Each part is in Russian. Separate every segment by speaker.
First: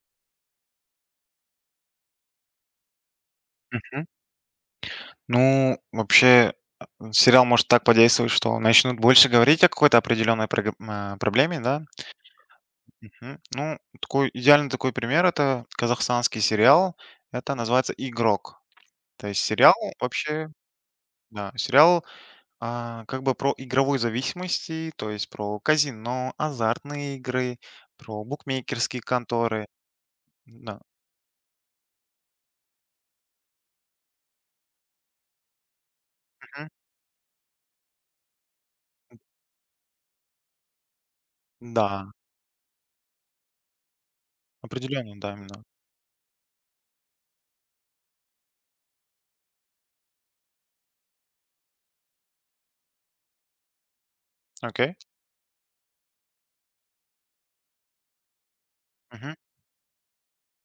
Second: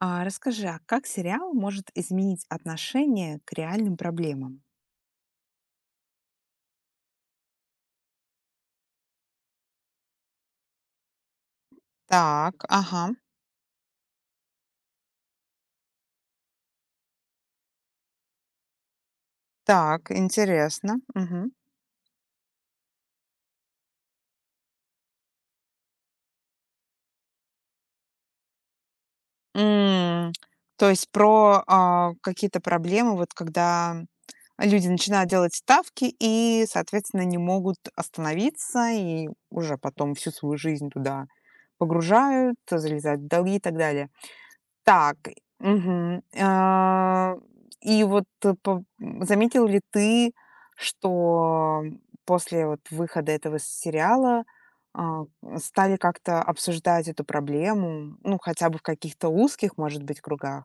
Speaker 1: А расскажи, а как сериал может изменить отношение к реальным
Speaker 2: Мгм.
Speaker 1: проблемам?
Speaker 2: Ну, вообще, сериал может так подействовать, что начнут больше говорить о какой-то определенной проблеме, да?
Speaker 1: Так, ага,
Speaker 2: Мгм. Ну, такой идеальный такой пример это казахстанский сериал. Это называется «Игрок». То есть сериал,
Speaker 1: так,
Speaker 2: вообще,
Speaker 1: интересно. Мгм.
Speaker 2: да, сериал, как бы про игровую зависимости, то есть про казино, азартные игры, про букмекерские конторы.
Speaker 1: М,
Speaker 2: Да.
Speaker 1: то есть про какие-то проблемы, вот когда люди начинают делать ставки и,
Speaker 2: Мгм.
Speaker 1: соответственно, не могут остановиться и уже потом всю свою жизнь туда
Speaker 2: Да,
Speaker 1: погружают, залезают в долги и так далее. Так,
Speaker 2: определенно, да, именно.
Speaker 1: мгм. А, и вот э, по Заметил ли ты, что после вот выхода этого сериала,
Speaker 2: Окей.
Speaker 1: а, стали как-то обсуждать эту проблему, ну, хотя бы в каких-то
Speaker 2: Мгм.
Speaker 1: узких, может быть, кругах,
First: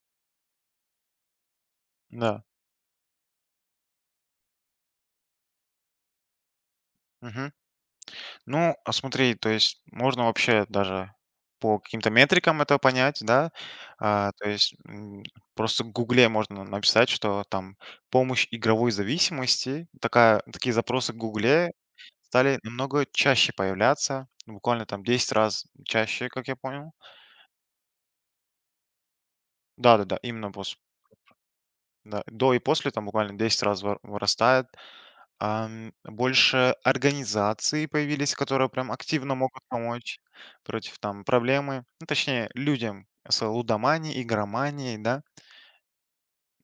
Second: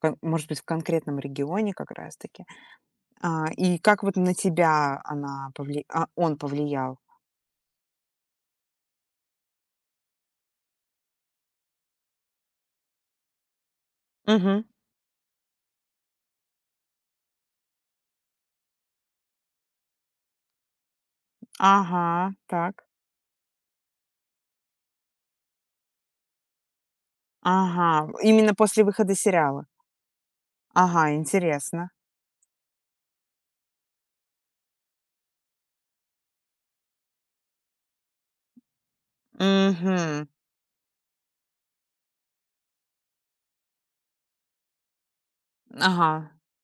Speaker 1: кон может быть, в конкретном регионе как раз
Speaker 2: Да.
Speaker 1: таки? А, и как вот на тебя он повлиял?
Speaker 2: Мгм. Ну, а смотри, то есть можно вообще даже по каким-то метрикам это понять, да. То
Speaker 1: Мгм.
Speaker 2: есть просто в Гугле можно написать, что там помощь игровой зависимости, такие запросы в Гугле
Speaker 1: Ага,
Speaker 2: стали
Speaker 1: так.
Speaker 2: намного чаще появляться, ну, буквально там 10 раз чаще, как я понял.
Speaker 1: Ага, именно после выхода сериала.
Speaker 2: Да-да-да, именно после,
Speaker 1: Ага, интересно.
Speaker 2: да, до и после там буквально 10 раз вырастает. Больше организаций появились, которые прям активно могут помочь
Speaker 1: Угу.
Speaker 2: против там проблемы, ну, точнее, людям с лудоманией, игроманией, да.
Speaker 1: Ага,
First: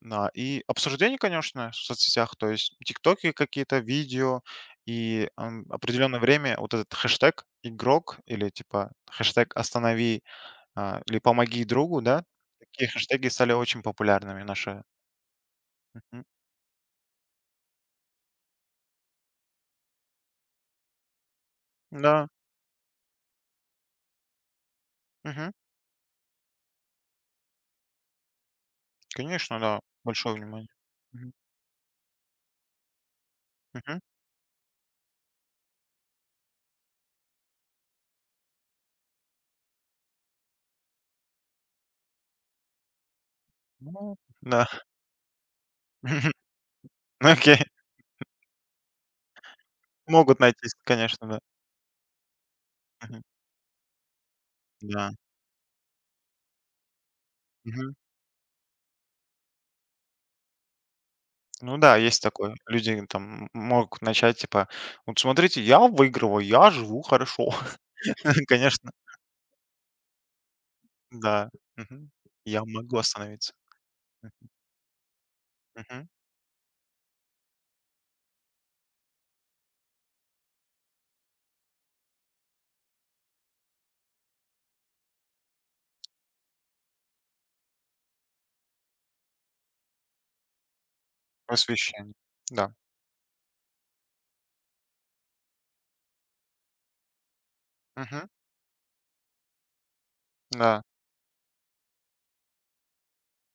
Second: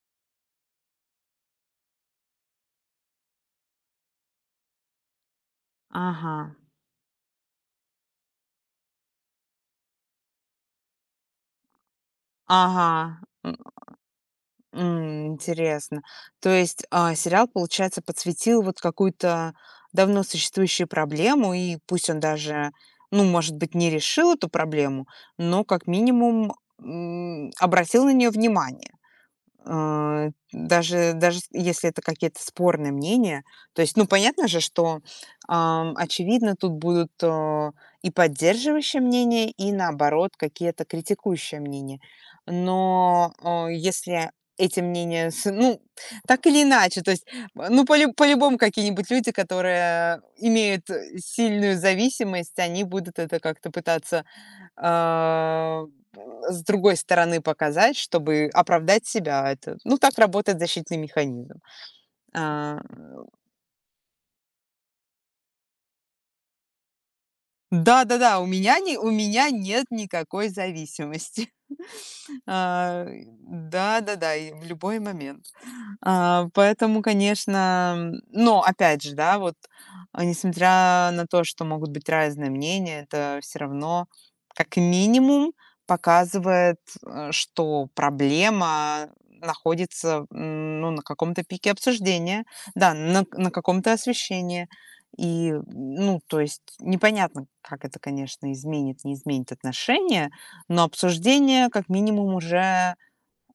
Speaker 2: Да, и обсуждение, конечно, в соцсетях, то есть тиктоки какие-то, видео, и определенное
Speaker 1: ага,
Speaker 2: время вот этот хэштег «игрок» или типа хэштег «останови», или «помоги другу», да, такие
Speaker 1: ага.
Speaker 2: хэштеги
Speaker 1: М,
Speaker 2: стали очень популярными наши.
Speaker 1: м, интересно.
Speaker 2: Мгм.
Speaker 1: То есть, сериал, получается, подсветил вот какую-то давно существующую проблему, и пусть он
Speaker 2: Да,
Speaker 1: даже, ну, может быть, не решил эту проблему,
Speaker 2: мгм,
Speaker 1: но как минимум, обратил на нее внимание.
Speaker 2: конечно, да,
Speaker 1: А,
Speaker 2: большое внимание. Мгм.
Speaker 1: даже с если это какие-то спорные мнения. То есть,
Speaker 2: Мгм.
Speaker 1: ну, понятно же, что, очевидно, тут будут, и поддерживающие мнения, и, наоборот, какие-то критикующие мнения. Но,
Speaker 2: Ну
Speaker 1: если
Speaker 2: да.
Speaker 1: эти мнения с ну, так или иначе, то есть,
Speaker 2: Ну окей.
Speaker 1: ну, полю по-любому какие-нибудь люди, которые
Speaker 2: Могут найтись,
Speaker 1: имеют
Speaker 2: конечно, да.
Speaker 1: сильную зависимость, они будут
Speaker 2: Мгм.
Speaker 1: это как-то пытаться,
Speaker 2: Да.
Speaker 1: э, с другой стороны показать,
Speaker 2: Мгм.
Speaker 1: чтобы оправдать себя. Это, ну, так работает защитный механизм.
Speaker 2: Ну да, есть такое.
Speaker 1: А,
Speaker 2: Люди там могут начать типа: «Вот смотрите, я выигрываю, я живу хорошо».
Speaker 1: да-да-да,
Speaker 2: Конечно,
Speaker 1: у меня нет никакой зависимости.
Speaker 2: да. Мгм. Я могу
Speaker 1: А,
Speaker 2: остановиться.
Speaker 1: да-да-да, и в любой момент.
Speaker 2: Мгм.
Speaker 1: А, поэтому, конечно, но опять же, да, вот, несмотря на то, что могут быть разные мнения, это все равно как минимум показывает, что проблема находится, ну, на каком-то пике
Speaker 2: Просвещение.
Speaker 1: обсуждения,
Speaker 2: Да.
Speaker 1: да, на каком-то освещении. И, ну, то есть непонятно, как это,
Speaker 2: Мгм.
Speaker 1: конечно, изменит, не изменит отношения,
Speaker 2: Да.
Speaker 1: но обсуждение как минимум уже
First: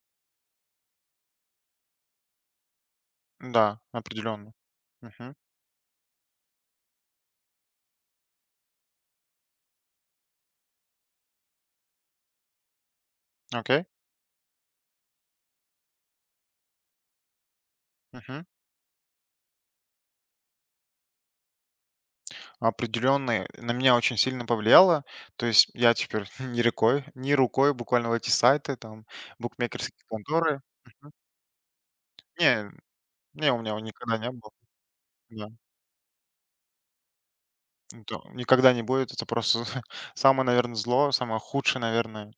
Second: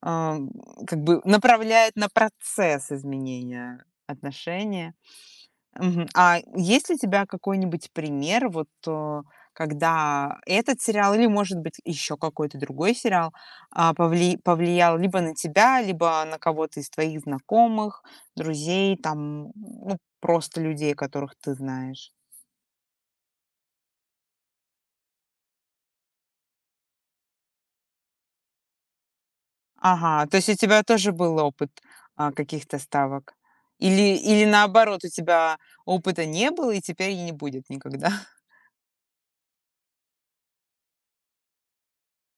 Speaker 1: ам, как бы направляет на процесс
Speaker 2: Да,
Speaker 1: изменения
Speaker 2: определенно.
Speaker 1: отношения.
Speaker 2: Мгм.
Speaker 1: Мгм. А есть ли у тебя какой-нибудь пример, вот когда этот сериал или, может быть, еще какой-то другой сериал
Speaker 2: Окей.
Speaker 1: повлиял либо на тебя, либо на кого-то из твоих знакомых,
Speaker 2: Мгм.
Speaker 1: друзей, там, ну, просто людей, которых ты знаешь?
Speaker 2: Определённо на меня очень сильно повлияло. То есть я теперь не рукой буквально в эти сайты, там, букмекерские
Speaker 1: Ага, то есть у
Speaker 2: конторы.
Speaker 1: тебя тоже был опыт,
Speaker 2: Не,
Speaker 1: каких-то ставок?
Speaker 2: не, у меня его
Speaker 1: Или
Speaker 2: никогда не было.
Speaker 1: наоборот, у
Speaker 2: Да.
Speaker 1: тебя опыта не было и теперь и не будет никогда?
Speaker 2: Это никогда не будет. Это просто самое, наверное, зло, самое худшее, наверное,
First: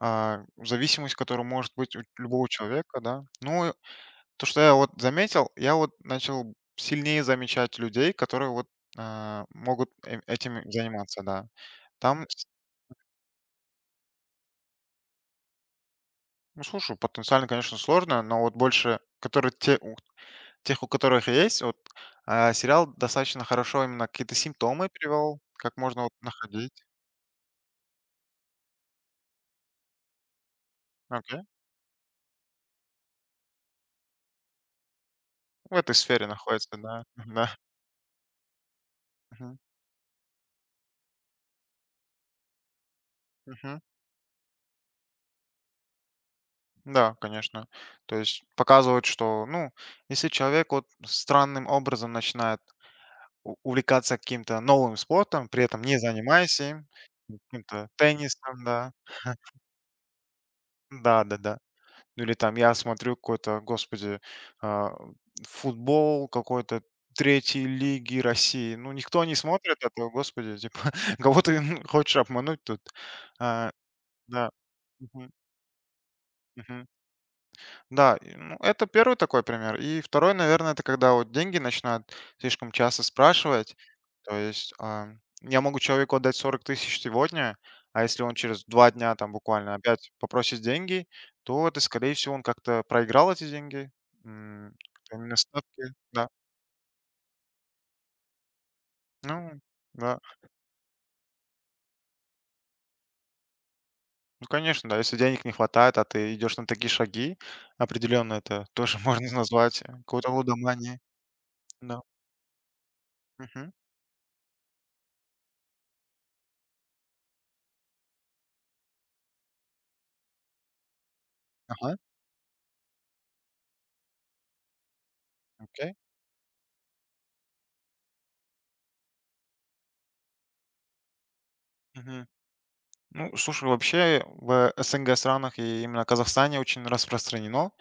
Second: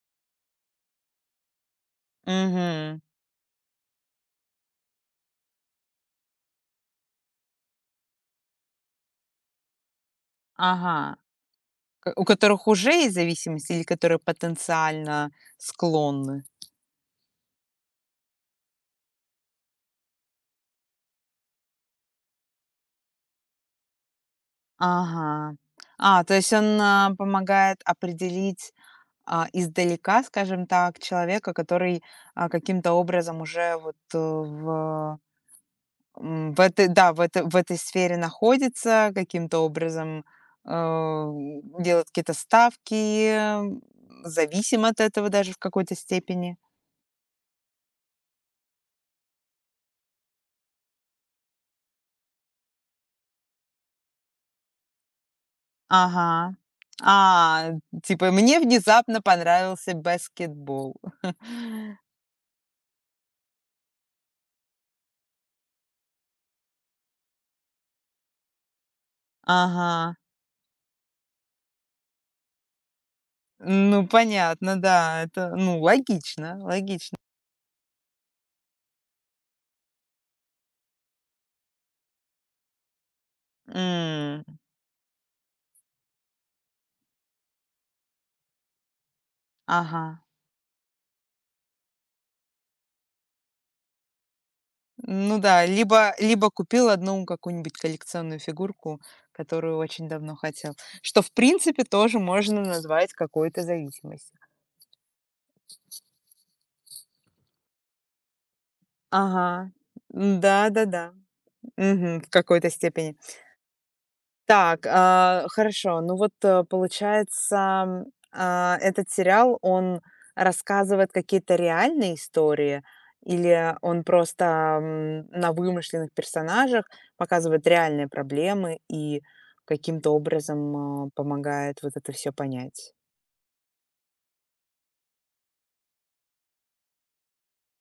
Speaker 2: зависимость, которая может быть у любого
Speaker 1: Угу.
Speaker 2: человека, да. Ну, и то, что я вот заметил, я вот начал сильнее замечать людей, которые вот могут этим
Speaker 1: Ага.
Speaker 2: заниматься, да.
Speaker 1: К У
Speaker 2: Там,
Speaker 1: которых уже есть зависимость или которые потенциально склонны?
Speaker 2: ну, слушай, потенциально, конечно, сложно, но вот больше, у тех, у которых есть, вот сериал достаточно хорошо именно какие-то симптомы привел,
Speaker 1: Ага.
Speaker 2: как можно вот
Speaker 1: А, то есть он,
Speaker 2: находить.
Speaker 1: помогает определить, издалека, скажем так, человека, который, а, каким-то образом уже вот, э, в
Speaker 2: В этой сфере
Speaker 1: м, в
Speaker 2: находится,
Speaker 1: этой,
Speaker 2: да,
Speaker 1: да, в этой
Speaker 2: да,
Speaker 1: сфере находится,
Speaker 2: мгм,
Speaker 1: каким-то образом, а, делает какие-то ставки,
Speaker 2: мгм.
Speaker 1: зависим от этого даже в какой-то степени.
Speaker 2: Да, конечно. То есть показывают, что, ну, если человек вот странным образом начинает у увлекаться каким-то новым спортом, при этом не
Speaker 1: Ага.
Speaker 2: занимаясь им,
Speaker 1: А,
Speaker 2: каким-то
Speaker 1: типа, мне
Speaker 2: теннисом, да,
Speaker 1: внезапно понравился баскетбол.
Speaker 2: да-да-да. Ну или там я смотрю какой-то, господи, а, футбол какой-то третьей лиги России. Ну, никто не смотрит этого,
Speaker 1: Ага.
Speaker 2: господи, типа, кого ты хочешь обмануть тут? А,
Speaker 1: Ну,
Speaker 2: да,
Speaker 1: понятно, да,
Speaker 2: мгм,
Speaker 1: это, ну, логично,
Speaker 2: мгм.
Speaker 1: логично.
Speaker 2: Да, и, ну, это первый такой пример. И второй, наверное, это когда вот деньги начинают слишком часто спрашивать. То
Speaker 1: М,
Speaker 2: есть я могу человеку отдать 40 000 сегодня, а если он через 2 дня там буквально
Speaker 1: ага.
Speaker 2: опять попросит деньги, то это, скорее всего, он как-то проиграл эти деньги. М,
Speaker 1: Ну
Speaker 2: как
Speaker 1: да,
Speaker 2: ставки,
Speaker 1: либо
Speaker 2: да.
Speaker 1: купил одну какую-нибудь коллекционную фигурку,
Speaker 2: Ну
Speaker 1: которую очень
Speaker 2: да.
Speaker 1: давно хотел, что, в принципе, тоже можно назвать какой-то зависимостью.
Speaker 2: Ну, конечно, да, если денег не хватает, а ты идешь на такие шаги, определенно это тоже можно
Speaker 1: Ага.
Speaker 2: назвать какой-то лудоманией.
Speaker 1: Да-да-да.
Speaker 2: Да.
Speaker 1: В какой-то степени.
Speaker 2: Мгм.
Speaker 1: Так, а, хорошо. Ну вот, получается, этот сериал, он рассказывает какие-то
Speaker 2: Ага,
Speaker 1: реальные истории или он просто, на
Speaker 2: окей.
Speaker 1: вымышленных персонажах показывает реальные проблемы и каким-то образом, помогает вот это
Speaker 2: Мгм.
Speaker 1: все понять?
Speaker 2: Ну, слушай, вообще в СНГ странах и именно Казахстане очень распространено.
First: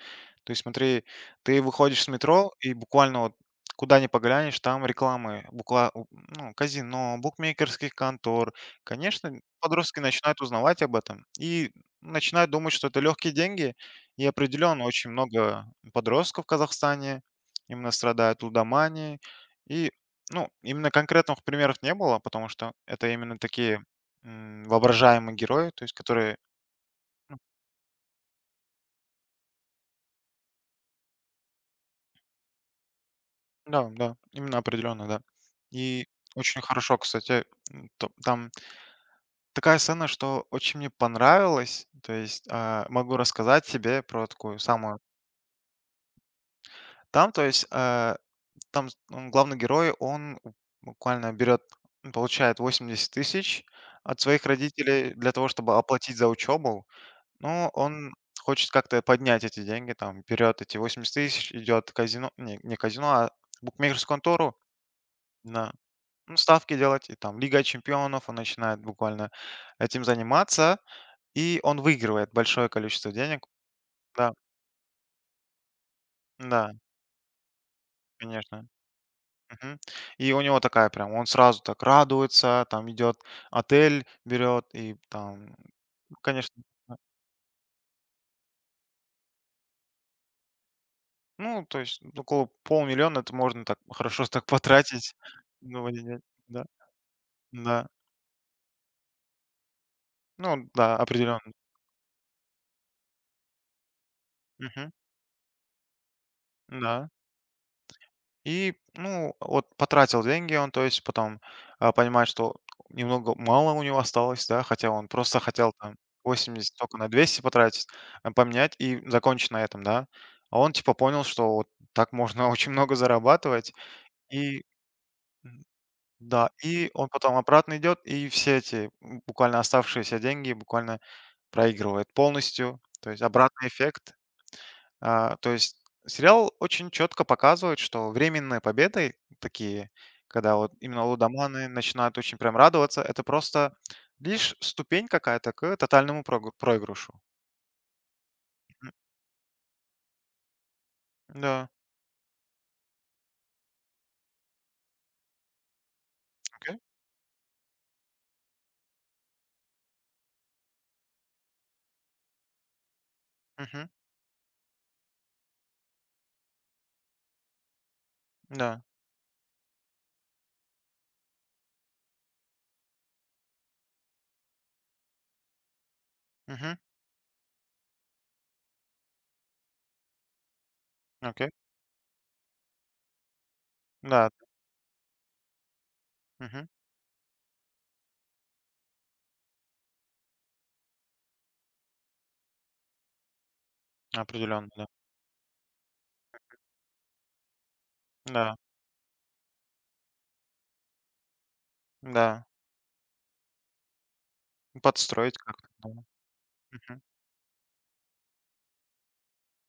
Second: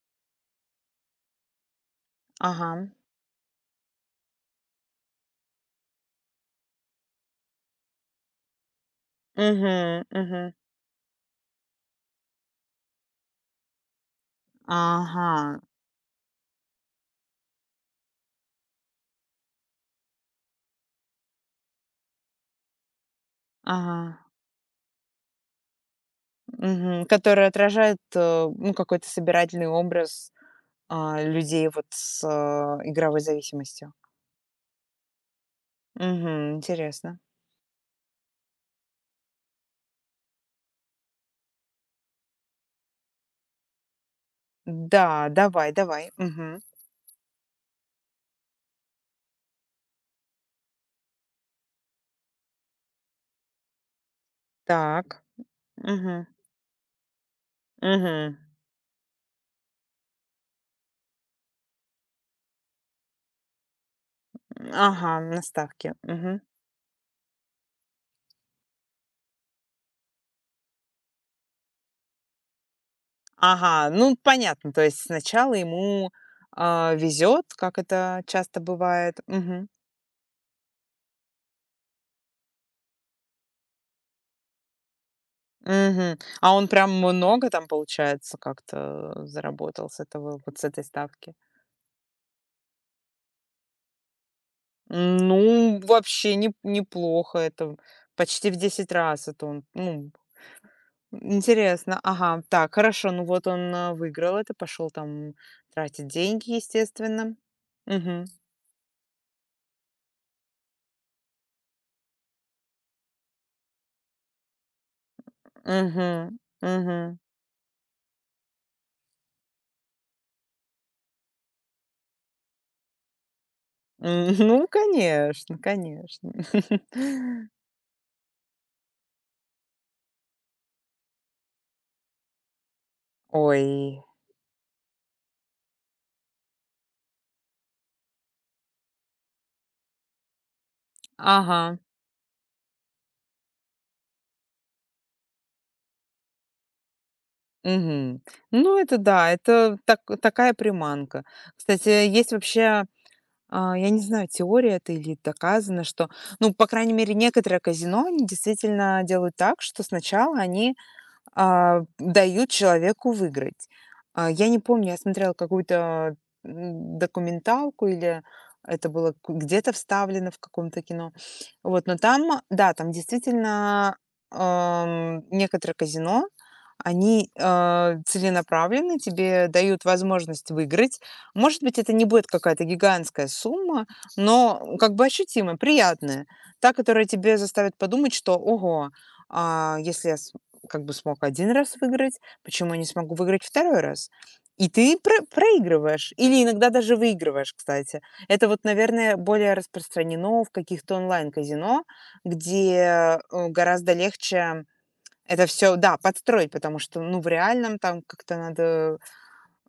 Speaker 2: То есть смотри, ты выходишь с метро и
Speaker 1: Ага.
Speaker 2: буквально вот куда ни поглянешь, там рекламы, ну, казино, букмекерских контор. Конечно, подростки
Speaker 1: Угу.
Speaker 2: начинают
Speaker 1: Угу.
Speaker 2: узнавать об этом и начинают думать, что это легкие деньги. И определенно очень
Speaker 1: Ага,
Speaker 2: много подростков в Казахстане именно страдают лудоманией. И, ну, именно конкретных примеров не было, потому что это именно такие.
Speaker 1: ага.
Speaker 2: Воображаемый герой, то есть который.
Speaker 1: Мгм.
Speaker 2: Ну
Speaker 1: Который отражает, ну, какой-то собирательный образ, людей вот с, игровой
Speaker 2: да,
Speaker 1: зависимостью.
Speaker 2: да, именно определенно, да. И
Speaker 1: Мгм.
Speaker 2: очень хорошо,
Speaker 1: Интересно.
Speaker 2: кстати, то там такая сцена, что очень мне понравилось. То есть, могу рассказать тебе про такую самую.
Speaker 1: Да, давай, давай. Мгм.
Speaker 2: Там, то есть, там главный герой, он у буквально берет, получает 80 000 от своих родителей
Speaker 1: Так.
Speaker 2: для того, чтобы оплатить
Speaker 1: Мгм.
Speaker 2: за учебу. Ну, он
Speaker 1: Мгм.
Speaker 2: хочет как-то поднять эти деньги, там, берет эти 80 000, идет в казино, не, не казино, а букмекерскую контору
Speaker 1: Ага,
Speaker 2: на,
Speaker 1: наставки.
Speaker 2: ну,
Speaker 1: Мгм.
Speaker 2: ставки делать, и там Лига Чемпионов, он начинает буквально этим заниматься, и он выигрывает большое количество денег.
Speaker 1: Ага, ну,
Speaker 2: Да,
Speaker 1: понятно. То есть сначала ему,
Speaker 2: да,
Speaker 1: везет, как это часто
Speaker 2: конечно.
Speaker 1: бывает. Мгм.
Speaker 2: Мгм. И у него такая прям, он сразу так радуется, там идет отель, берет, и там,
Speaker 1: Мгм. А
Speaker 2: конечно,
Speaker 1: он прям
Speaker 2: да.
Speaker 1: много там, получается, как-то заработал с этого, вот с этой ставки?
Speaker 2: Ну, то есть около полмиллиона это можно так хорошо так потратить.
Speaker 1: Ну,
Speaker 2: Ну, или нет,
Speaker 1: вообще не
Speaker 2: да.
Speaker 1: неплохо. Это
Speaker 2: Да.
Speaker 1: почти в 10 раз. Это он, ну,
Speaker 2: Ну да, определенно.
Speaker 1: интересно. Ага, так, хорошо. Ну вот он, выиграл это, пошел
Speaker 2: Мгм.
Speaker 1: там тратить деньги,
Speaker 2: Да.
Speaker 1: естественно. Угу.
Speaker 2: И, ну, вот потратил деньги он, то есть потом, понимает, что немного мало у него осталось, да, хотя он просто хотел там
Speaker 1: Угу.
Speaker 2: 80 только на
Speaker 1: Угу.
Speaker 2: 200 потратить, поменять и закончить на этом, да. А он типа понял, что вот так можно очень много зарабатывать.
Speaker 1: М,
Speaker 2: И
Speaker 1: ну, конечно, конечно.
Speaker 2: да, и он потом обратно идет, и все эти буквально оставшиеся деньги буквально проигрывает полностью. То есть
Speaker 1: Ой.
Speaker 2: обратный эффект. То есть сериал очень четко показывает, что временные победы такие, когда вот именно лудоманы
Speaker 1: Ага.
Speaker 2: начинают очень прям радоваться, это просто лишь ступень какая-то к тотальному проигрышу.
Speaker 1: Мгм. Ну, это да, это так такая приманка.
Speaker 2: Да.
Speaker 1: Кстати, есть вообще. А, я не знаю, теория это или доказано, что, ну, по
Speaker 2: Окей.
Speaker 1: крайней мере, некоторые казино, они действительно делают так, что сначала они дают человеку выиграть.
Speaker 2: Мгм.
Speaker 1: А, я не помню, я смотрела какую-то документалку или
Speaker 2: Да.
Speaker 1: это было где-то вставлено в каком-то кино. Вот, но там, да, там действительно некоторые казино,
Speaker 2: Мгм.
Speaker 1: они целенаправлены, тебе дают возможность выиграть.
Speaker 2: Окей.
Speaker 1: Может быть, это не будет какая-то гигантская сумма,
Speaker 2: Да.
Speaker 1: но как бы ощутимая, приятная.
Speaker 2: Мгм.
Speaker 1: Та, которая тебе заставит подумать, что, ого, если я как бы смог один раз выиграть, почему я не смогу выиграть второй раз?
Speaker 2: Определенно,
Speaker 1: И
Speaker 2: да.
Speaker 1: ты проигрываешь или иногда даже выигрываешь, кстати. Это
Speaker 2: Да.
Speaker 1: вот, наверное, более распространено в каких-то онлайн-казино,
Speaker 2: Да.
Speaker 1: где, гораздо легче
Speaker 2: Подстроить
Speaker 1: это
Speaker 2: как-то,
Speaker 1: все,
Speaker 2: да.
Speaker 1: да, подстроить, потому что,
Speaker 2: Мгм.
Speaker 1: ну, в реальном там как-то надо,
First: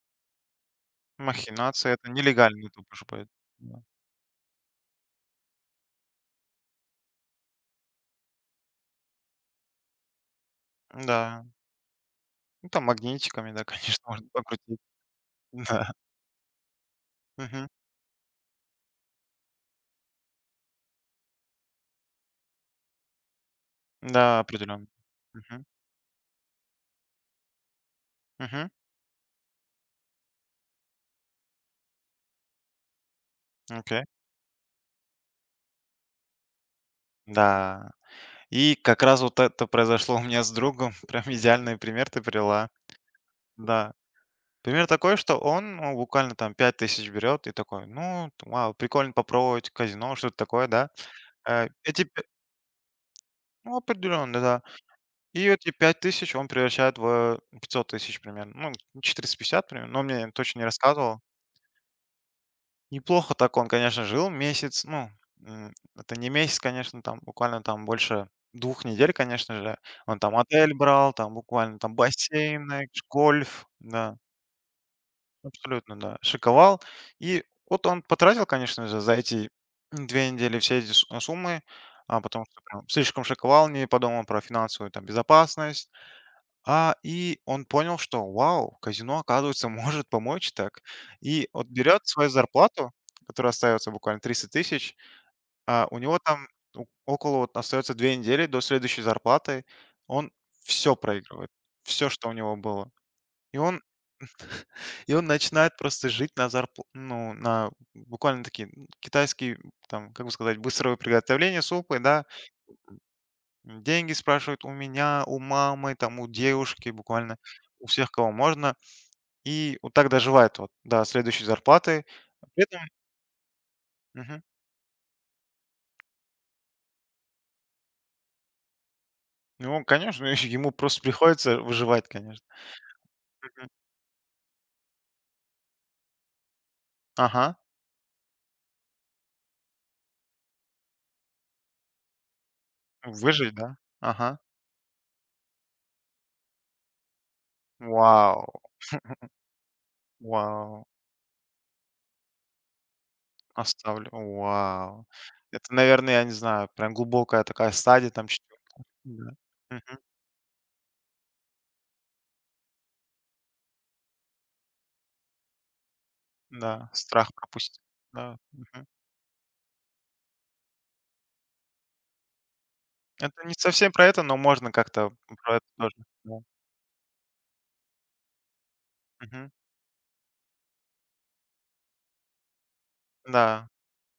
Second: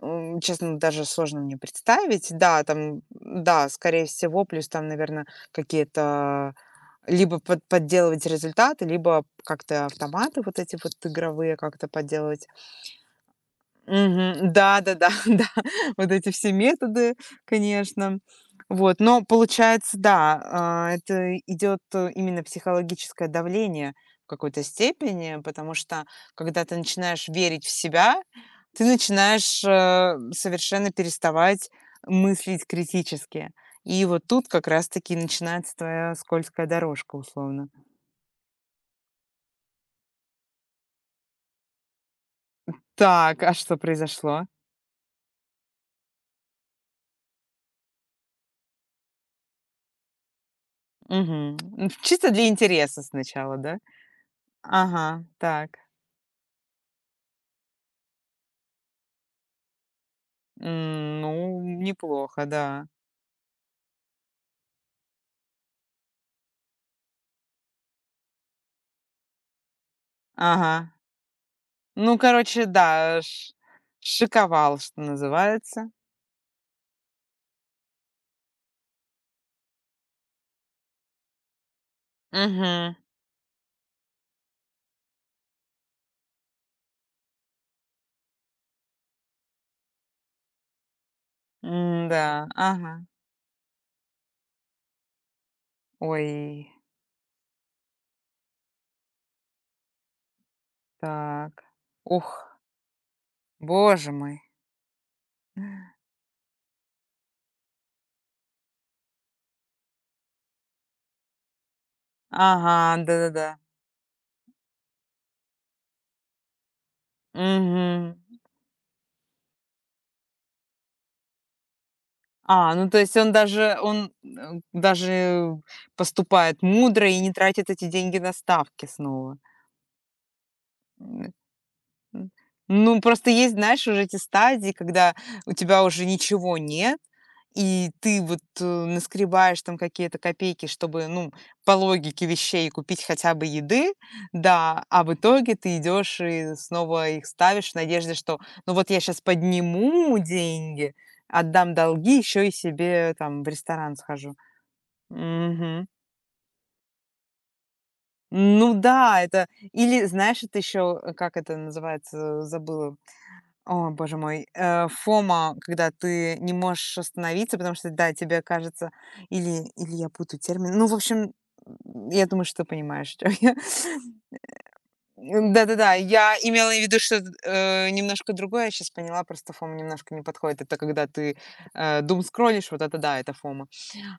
Speaker 1: честно, даже сложно мне
Speaker 2: Махинация это
Speaker 1: представить. Да,
Speaker 2: нелегально тут
Speaker 1: там,
Speaker 2: уже будет.
Speaker 1: да,
Speaker 2: Да.
Speaker 1: скорее всего, плюс там, наверное, какие-то либо подделывать результаты, либо как-то автоматы вот эти вот
Speaker 2: Да.
Speaker 1: игровые как-то подделывать.
Speaker 2: Ну, там магнитиками, да, конечно, можно
Speaker 1: Мгм.
Speaker 2: покрутить.
Speaker 1: Да-да-да, да, да, да.
Speaker 2: Да.
Speaker 1: Вот эти все методы,
Speaker 2: Мгм.
Speaker 1: конечно. Вот, но получается, да, это идёт именно психологическое давление в
Speaker 2: Да,
Speaker 1: какой-то
Speaker 2: определенно.
Speaker 1: степени, потому что когда ты начинаешь верить в себя,
Speaker 2: Мгм.
Speaker 1: ты начинаешь, совершенно переставать мыслить критически. И
Speaker 2: Окей.
Speaker 1: вот тут как раз таки начинается твоя скользкая дорожка, условно.
Speaker 2: Да. И как раз вот это произошло у меня с другом. Прям идеальный пример ты привела.
Speaker 1: Так, а что
Speaker 2: Да.
Speaker 1: произошло?
Speaker 2: Пример такой, что он, ну, буквально там 5 000 берет и такой, ну, вау, прикольно попробовать казино, что-то такое, да.
Speaker 1: Мгм.
Speaker 2: Э,
Speaker 1: Ну,
Speaker 2: Эти, п-
Speaker 1: чисто для интереса сначала,
Speaker 2: ну,
Speaker 1: да?
Speaker 2: определенно, да.
Speaker 1: Ага,
Speaker 2: И эти
Speaker 1: так.
Speaker 2: 5 000 он превращает в 500 000 примерно. Ну, 450 примерно, но он мне точно не
Speaker 1: М,
Speaker 2: рассказывал.
Speaker 1: ну, неплохо, да.
Speaker 2: Неплохо так он, конечно, жил месяц. Ну, это не месяц, конечно, там буквально там больше 2 недель, конечно же. Он там
Speaker 1: Ага.
Speaker 2: отель брал, там буквально там
Speaker 1: Ну, короче,
Speaker 2: бассейны,
Speaker 1: да, ш
Speaker 2: гольф, да,
Speaker 1: шиковал, что называется.
Speaker 2: абсолютно, да, шиковал. И вот он потратил, конечно же, за эти 2 недели все эти суммы, потому что прям
Speaker 1: Мгм.
Speaker 2: слишком шиковал, не подумал про финансовую там безопасность, и он понял, что вау, казино, оказывается, может помочь так. И вот берет свою
Speaker 1: Да,
Speaker 2: зарплату,
Speaker 1: ага.
Speaker 2: которая остается буквально 30 тысяч, а у него там
Speaker 1: Ой,
Speaker 2: около вот остается 2 недели до следующей зарплаты, он все проигрывает,
Speaker 1: так.
Speaker 2: все, что у него
Speaker 1: Ух,
Speaker 2: было. И он,
Speaker 1: боже мой.
Speaker 2: и он начинает просто жить на зарплату, ну, на буквально такие китайские, там, как бы сказать, быстрое приготовление супы, да,
Speaker 1: Ага, да-да-да.
Speaker 2: деньги спрашивают у меня, у мамы, там, у девушки, буквально у всех,
Speaker 1: Мгм.
Speaker 2: кого можно, и вот так доживает вот до следующей зарплаты. При
Speaker 1: А,
Speaker 2: этом.
Speaker 1: ну, то есть он
Speaker 2: Мгм.
Speaker 1: даже поступает мудро и не тратит эти деньги на ставки снова.
Speaker 2: Ну, конечно, ему просто
Speaker 1: Н
Speaker 2: приходится выживать,
Speaker 1: н
Speaker 2: конечно.
Speaker 1: Ну, просто есть,
Speaker 2: Мгм.
Speaker 1: знаешь, уже эти стадии, когда у тебя уже ничего нет,
Speaker 2: Ага.
Speaker 1: и ты вот, наскребаешь там какие-то копейки, чтобы, ну, по логике вещей купить хотя бы
Speaker 2: Выжить, да?
Speaker 1: еды,
Speaker 2: Ага.
Speaker 1: да, а в итоге ты идешь и снова их ставишь в надежде, что,
Speaker 2: Вау,
Speaker 1: ну, вот я сейчас подниму
Speaker 2: вау.
Speaker 1: деньги, отдам долги, еще и себе там в ресторан
Speaker 2: Оставлю.
Speaker 1: схожу.
Speaker 2: Вау. Это,
Speaker 1: Мгм.
Speaker 2: наверное, я не знаю, прям глубокая такая стадия там 4.
Speaker 1: Ну да,
Speaker 2: Да.
Speaker 1: это
Speaker 2: Мгм.
Speaker 1: или знаешь, это еще, как это называется, забыла. О, боже мой, FOMO, когда ты не
Speaker 2: Да,
Speaker 1: можешь
Speaker 2: страх
Speaker 1: остановиться, потому
Speaker 2: пропустить.
Speaker 1: что, да,
Speaker 2: Да.
Speaker 1: тебе
Speaker 2: Мгм.
Speaker 1: кажется, или, или я путаю термин. Ну, в общем, я думаю, что ты понимаешь, о чём
Speaker 2: Это
Speaker 1: я.
Speaker 2: не совсем про это, но можно как-то
Speaker 1: М,
Speaker 2: про это
Speaker 1: да-да-да,
Speaker 2: тоже. Да.
Speaker 1: я имела в виду, что немножко другое, я сейчас поняла,
Speaker 2: Мгм.
Speaker 1: просто фома немножко не подходит. Это когда ты дум скроллишь, вот это да, это фома.
Speaker 2: Да.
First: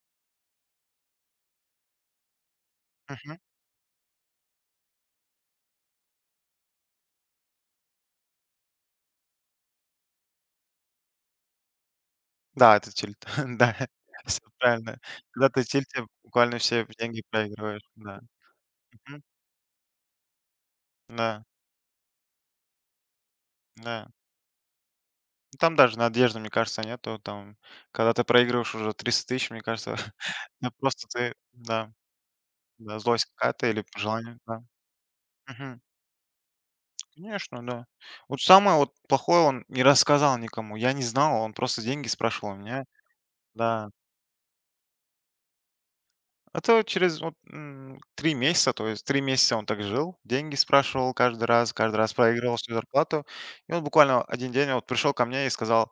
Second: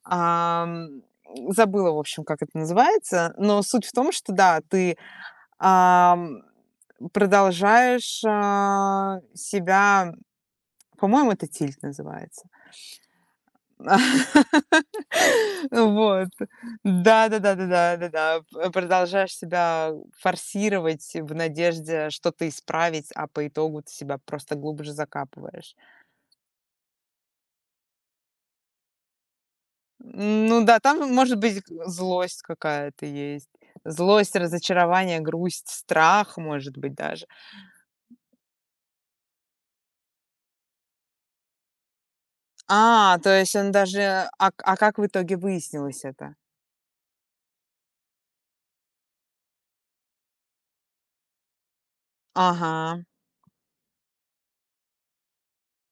Speaker 1: Ам, забыла, в общем, как это называется,
Speaker 2: Мгм.
Speaker 1: но суть в том, что да, ты ам, продолжаешь себя. По-моему, это "Тильт" называется.
Speaker 2: Да, это тильт. Да, все правильно. Когда ты в тильте,
Speaker 1: Вот.
Speaker 2: буквально все деньги проигрываешь. Да.
Speaker 1: Да-да-да-да-да-да-да. П
Speaker 2: Мгм.
Speaker 1: Продолжаешь себя форсировать в
Speaker 2: Да,
Speaker 1: надежде что-то исправить, а по итогу ты
Speaker 2: да.
Speaker 1: себя просто глубже
Speaker 2: Ну,
Speaker 1: закапываешь.
Speaker 2: там даже надежды, мне кажется, нету. Там, когда ты проигрываешь уже 300 000, мне кажется,
Speaker 1: Ну
Speaker 2: ну,
Speaker 1: да, там
Speaker 2: просто ты,
Speaker 1: может быть
Speaker 2: да,
Speaker 1: злость
Speaker 2: да,
Speaker 1: какая-то
Speaker 2: злость
Speaker 1: есть.
Speaker 2: какая-то или
Speaker 1: Злость,
Speaker 2: желание, да.
Speaker 1: разочарование, грусть,
Speaker 2: Мгм.
Speaker 1: страх, может быть, даже.
Speaker 2: Конечно, да. Вот самое вот плохое он не рассказал никому. Я не знал, он просто деньги спрашивал у меня.
Speaker 1: А, то есть он
Speaker 2: Да.
Speaker 1: даже, как в итоге выяснилось это?
Speaker 2: Это через вот, 3 месяца, то есть 3 месяца он так жил, деньги спрашивал каждый раз проигрывал всю
Speaker 1: Ага,
Speaker 2: зарплату. И он буквально один день вот пришел ко мне и сказал:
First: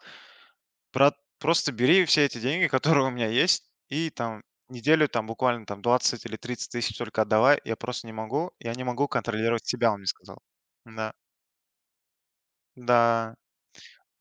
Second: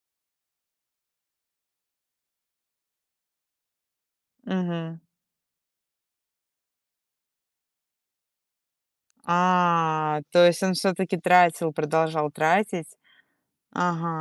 Speaker 2: «Брат, просто бери все эти деньги, которые у меня есть, и там
Speaker 1: мгм.
Speaker 2: неделю там буквально там 20 или 30 тысяч только отдавай, я просто не могу, я не могу контролировать себя», он мне
Speaker 1: А,
Speaker 2: сказал.
Speaker 1: то есть он
Speaker 2: Да,
Speaker 1: все-таки тратил, продолжал тратить.
Speaker 2: да,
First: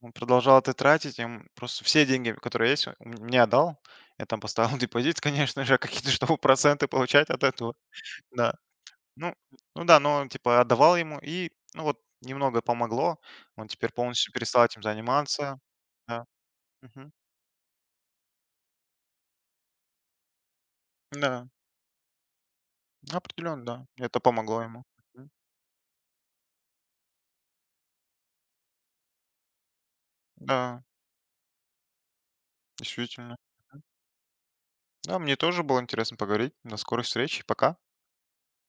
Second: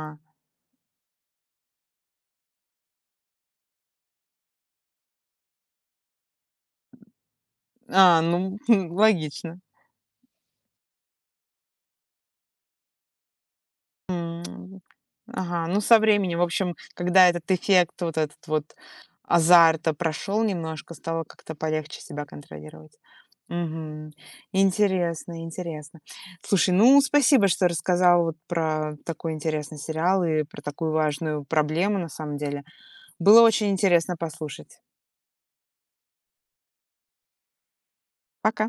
Speaker 2: он продолжал это тратить, и просто все деньги, которые есть, он мне отдал. Я там поставил депозит, конечно же, какие-то, чтобы проценты получать от этого.
Speaker 1: А,
Speaker 2: Да.
Speaker 1: ну,
Speaker 2: Ну
Speaker 1: логично.
Speaker 2: ну да, но типа отдавал ему, и, ну, вот немного помогло. Он теперь полностью перестал
Speaker 1: М,
Speaker 2: этим заниматься.
Speaker 1: ага, ну со
Speaker 2: Да.
Speaker 1: временем, в общем,
Speaker 2: Мгм.
Speaker 1: когда этот эффект, вот этот вот азарта прошел немножко, стало
Speaker 2: Да,
Speaker 1: как-то полегче себя контролировать.
Speaker 2: определенно, да.
Speaker 1: Мгм.
Speaker 2: Это помогло ему. Мгм.
Speaker 1: Интересно, интересно. Слушай, ну спасибо, что рассказал вот про такой интересный сериал и про
Speaker 2: Да,
Speaker 1: такую важную проблему на самом деле.
Speaker 2: действительно.
Speaker 1: Было очень интересно послушать.
Speaker 2: Да, мне тоже было интересно поговорить. До скорой встречи. Пока.
Speaker 1: Пока.